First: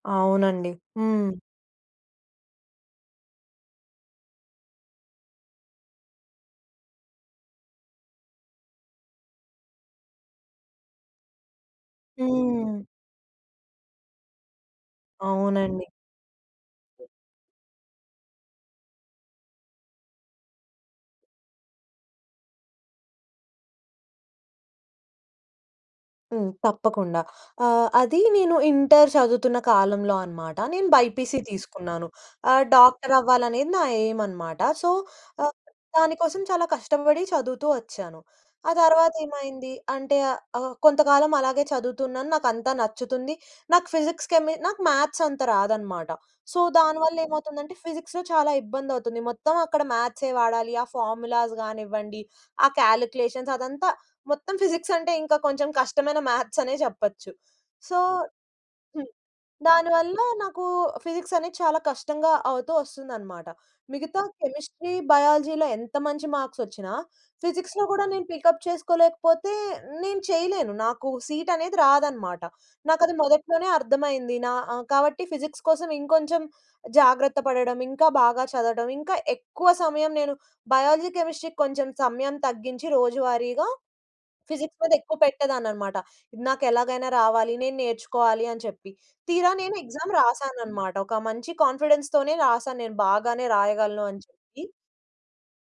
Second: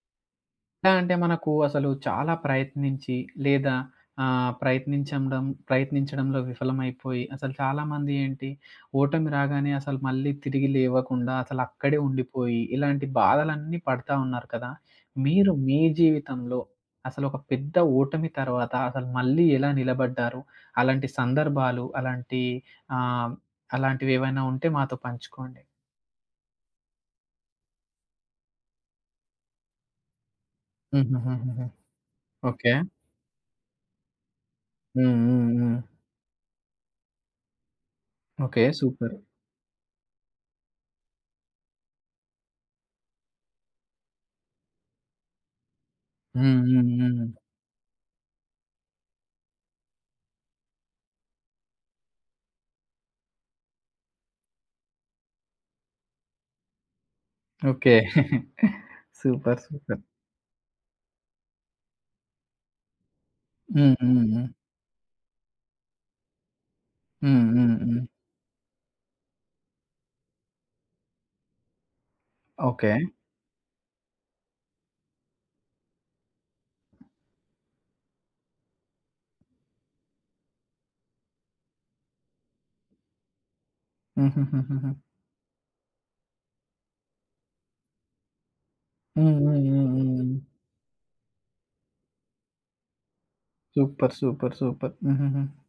అవునండి. ఎలా అంటే, హ్మ్. మనకు అసలు చాలా ప్రయత్నించి, లేదా ఆహ్, ప్రయత్నించండం ప్రయత్నించడంలో విఫలమైపోయి, అసలు చాలామంది ఏంటి, ఓటమి రాగానే అసల మళ్ళీ తిరిగి లేవకుండా అసలక్కడే ఉండిపోయి, హ్మ్. ఇలాంటి బాధలన్నీ పడతా ఉన్నారు కదా! మీరు మీ అవునండి. జీవితంలో అసలొక పెద్ద ఓటమి తర్వాత, అసలు మళ్ళీ ఎలా నిలబడ్డారు? అలాంటి సందర్భాలు, అలాంటి ఆహ్, అలాంటివేవైనా ఉంటే మాతో పంచుకోండి. హ్మ్. తప్పకుండా. ఆహ్, అదీ నేను ఇంటర్ చదువుతున్న కాలంలో అనమాట. నేను బైపీసీ హుహుహుహుహు. తీసుకున్నాను. ఆహ్, ఓకే. డాక్టరవ్వాలనేది నా ఎయిమనమాట. సో, హ్మ్, హ్మ్, ఆహ్, హ్మ్. దానికోసం చాలా కష్టపడి చదువుతూ వచ్చాను. ఓకే. ఆ సూపర్. తర్వాతేమైంది, అంటే, ఆహ్, ఆహ్, కొంతకాలమలాగే చదువుతున్నాను, నాకంతా నచ్చుతుంది. నాకు ఫిజిక్స్, కెమి నాకు మ్యాథ్సంత రాదనమాట. సో, హ్మ్. హ్మ్. దాని హ్మ్. వల్లేమవుతుందంటే, ఫిజిక్స్‌లో చాలా ఇబ్బందవుతుంది. మొత్తం అక్కడ మ్యాథ్సే వాడాలి. ఆ ఫార్ములాస్ గానివ్వండి, ఆ కాలిక్యులేషన్స్ అదంతా, మొత్తం ఫిజిక్సంటే ఇంకా కొంచెం కష్టమైన మ్యాథ్సనే జెప్పచ్చు. ఓకే. సో హ్మ్. Super, super. దానివల్లా నాకు ఫిజిక్సనేది చాలా కష్టంగా అవుతూ ఒస్తుందనమాట. హ్మ్, హ్మ్, మిగతా హ్మ్. కెమిస్ట్రీ, బయాలజీ‌లో ఎంత మంచి మార్క్సొచ్చినా, హ్మ్, హ్మ్, ఫిజిక్స్‌లో హ్మ్. గూడా నేను పికప్ చేసుకోలేకపోతే, నేను చెయలేను. నాకు సీటనేది రాదనమాట. ఓకే. నాకది మొదట్లోనే అర్థమైంది. నా ఆహ్, కాబట్టి ఫిజిక్స్ కోసం ఇంకొంచెం జాగ్రత్త పడడం, ఇంకా బాగా చదవడం, ఇంకా ఎక్కువ సమయం నేను బయాలజీ, కెమిస్ట్రీ‌కి కొంచెం సమయం తగ్గించి, రోజువారీగా ఫిజిక్స్ హుహుహుహుహు. మీదెక్కువ పెట్టేదాన్ననమాట. ఇది నాకెలాగైనా రావాలి, నేను నేర్చుకోవాలి అని చెప్పి. హ్మ్, తీరా హ్మ్, హ్మ్, హ్మ్, నేనెగ్జామ్ హ్మ్. రాశాననమాట, ఒక మంచి కాన్ఫిడెన్స్‌తోనే రాశాను, నేను బాగానే రాయగలను సూపర్, అని సూపర్, చెప్పి. సూపర్. హుహుహు.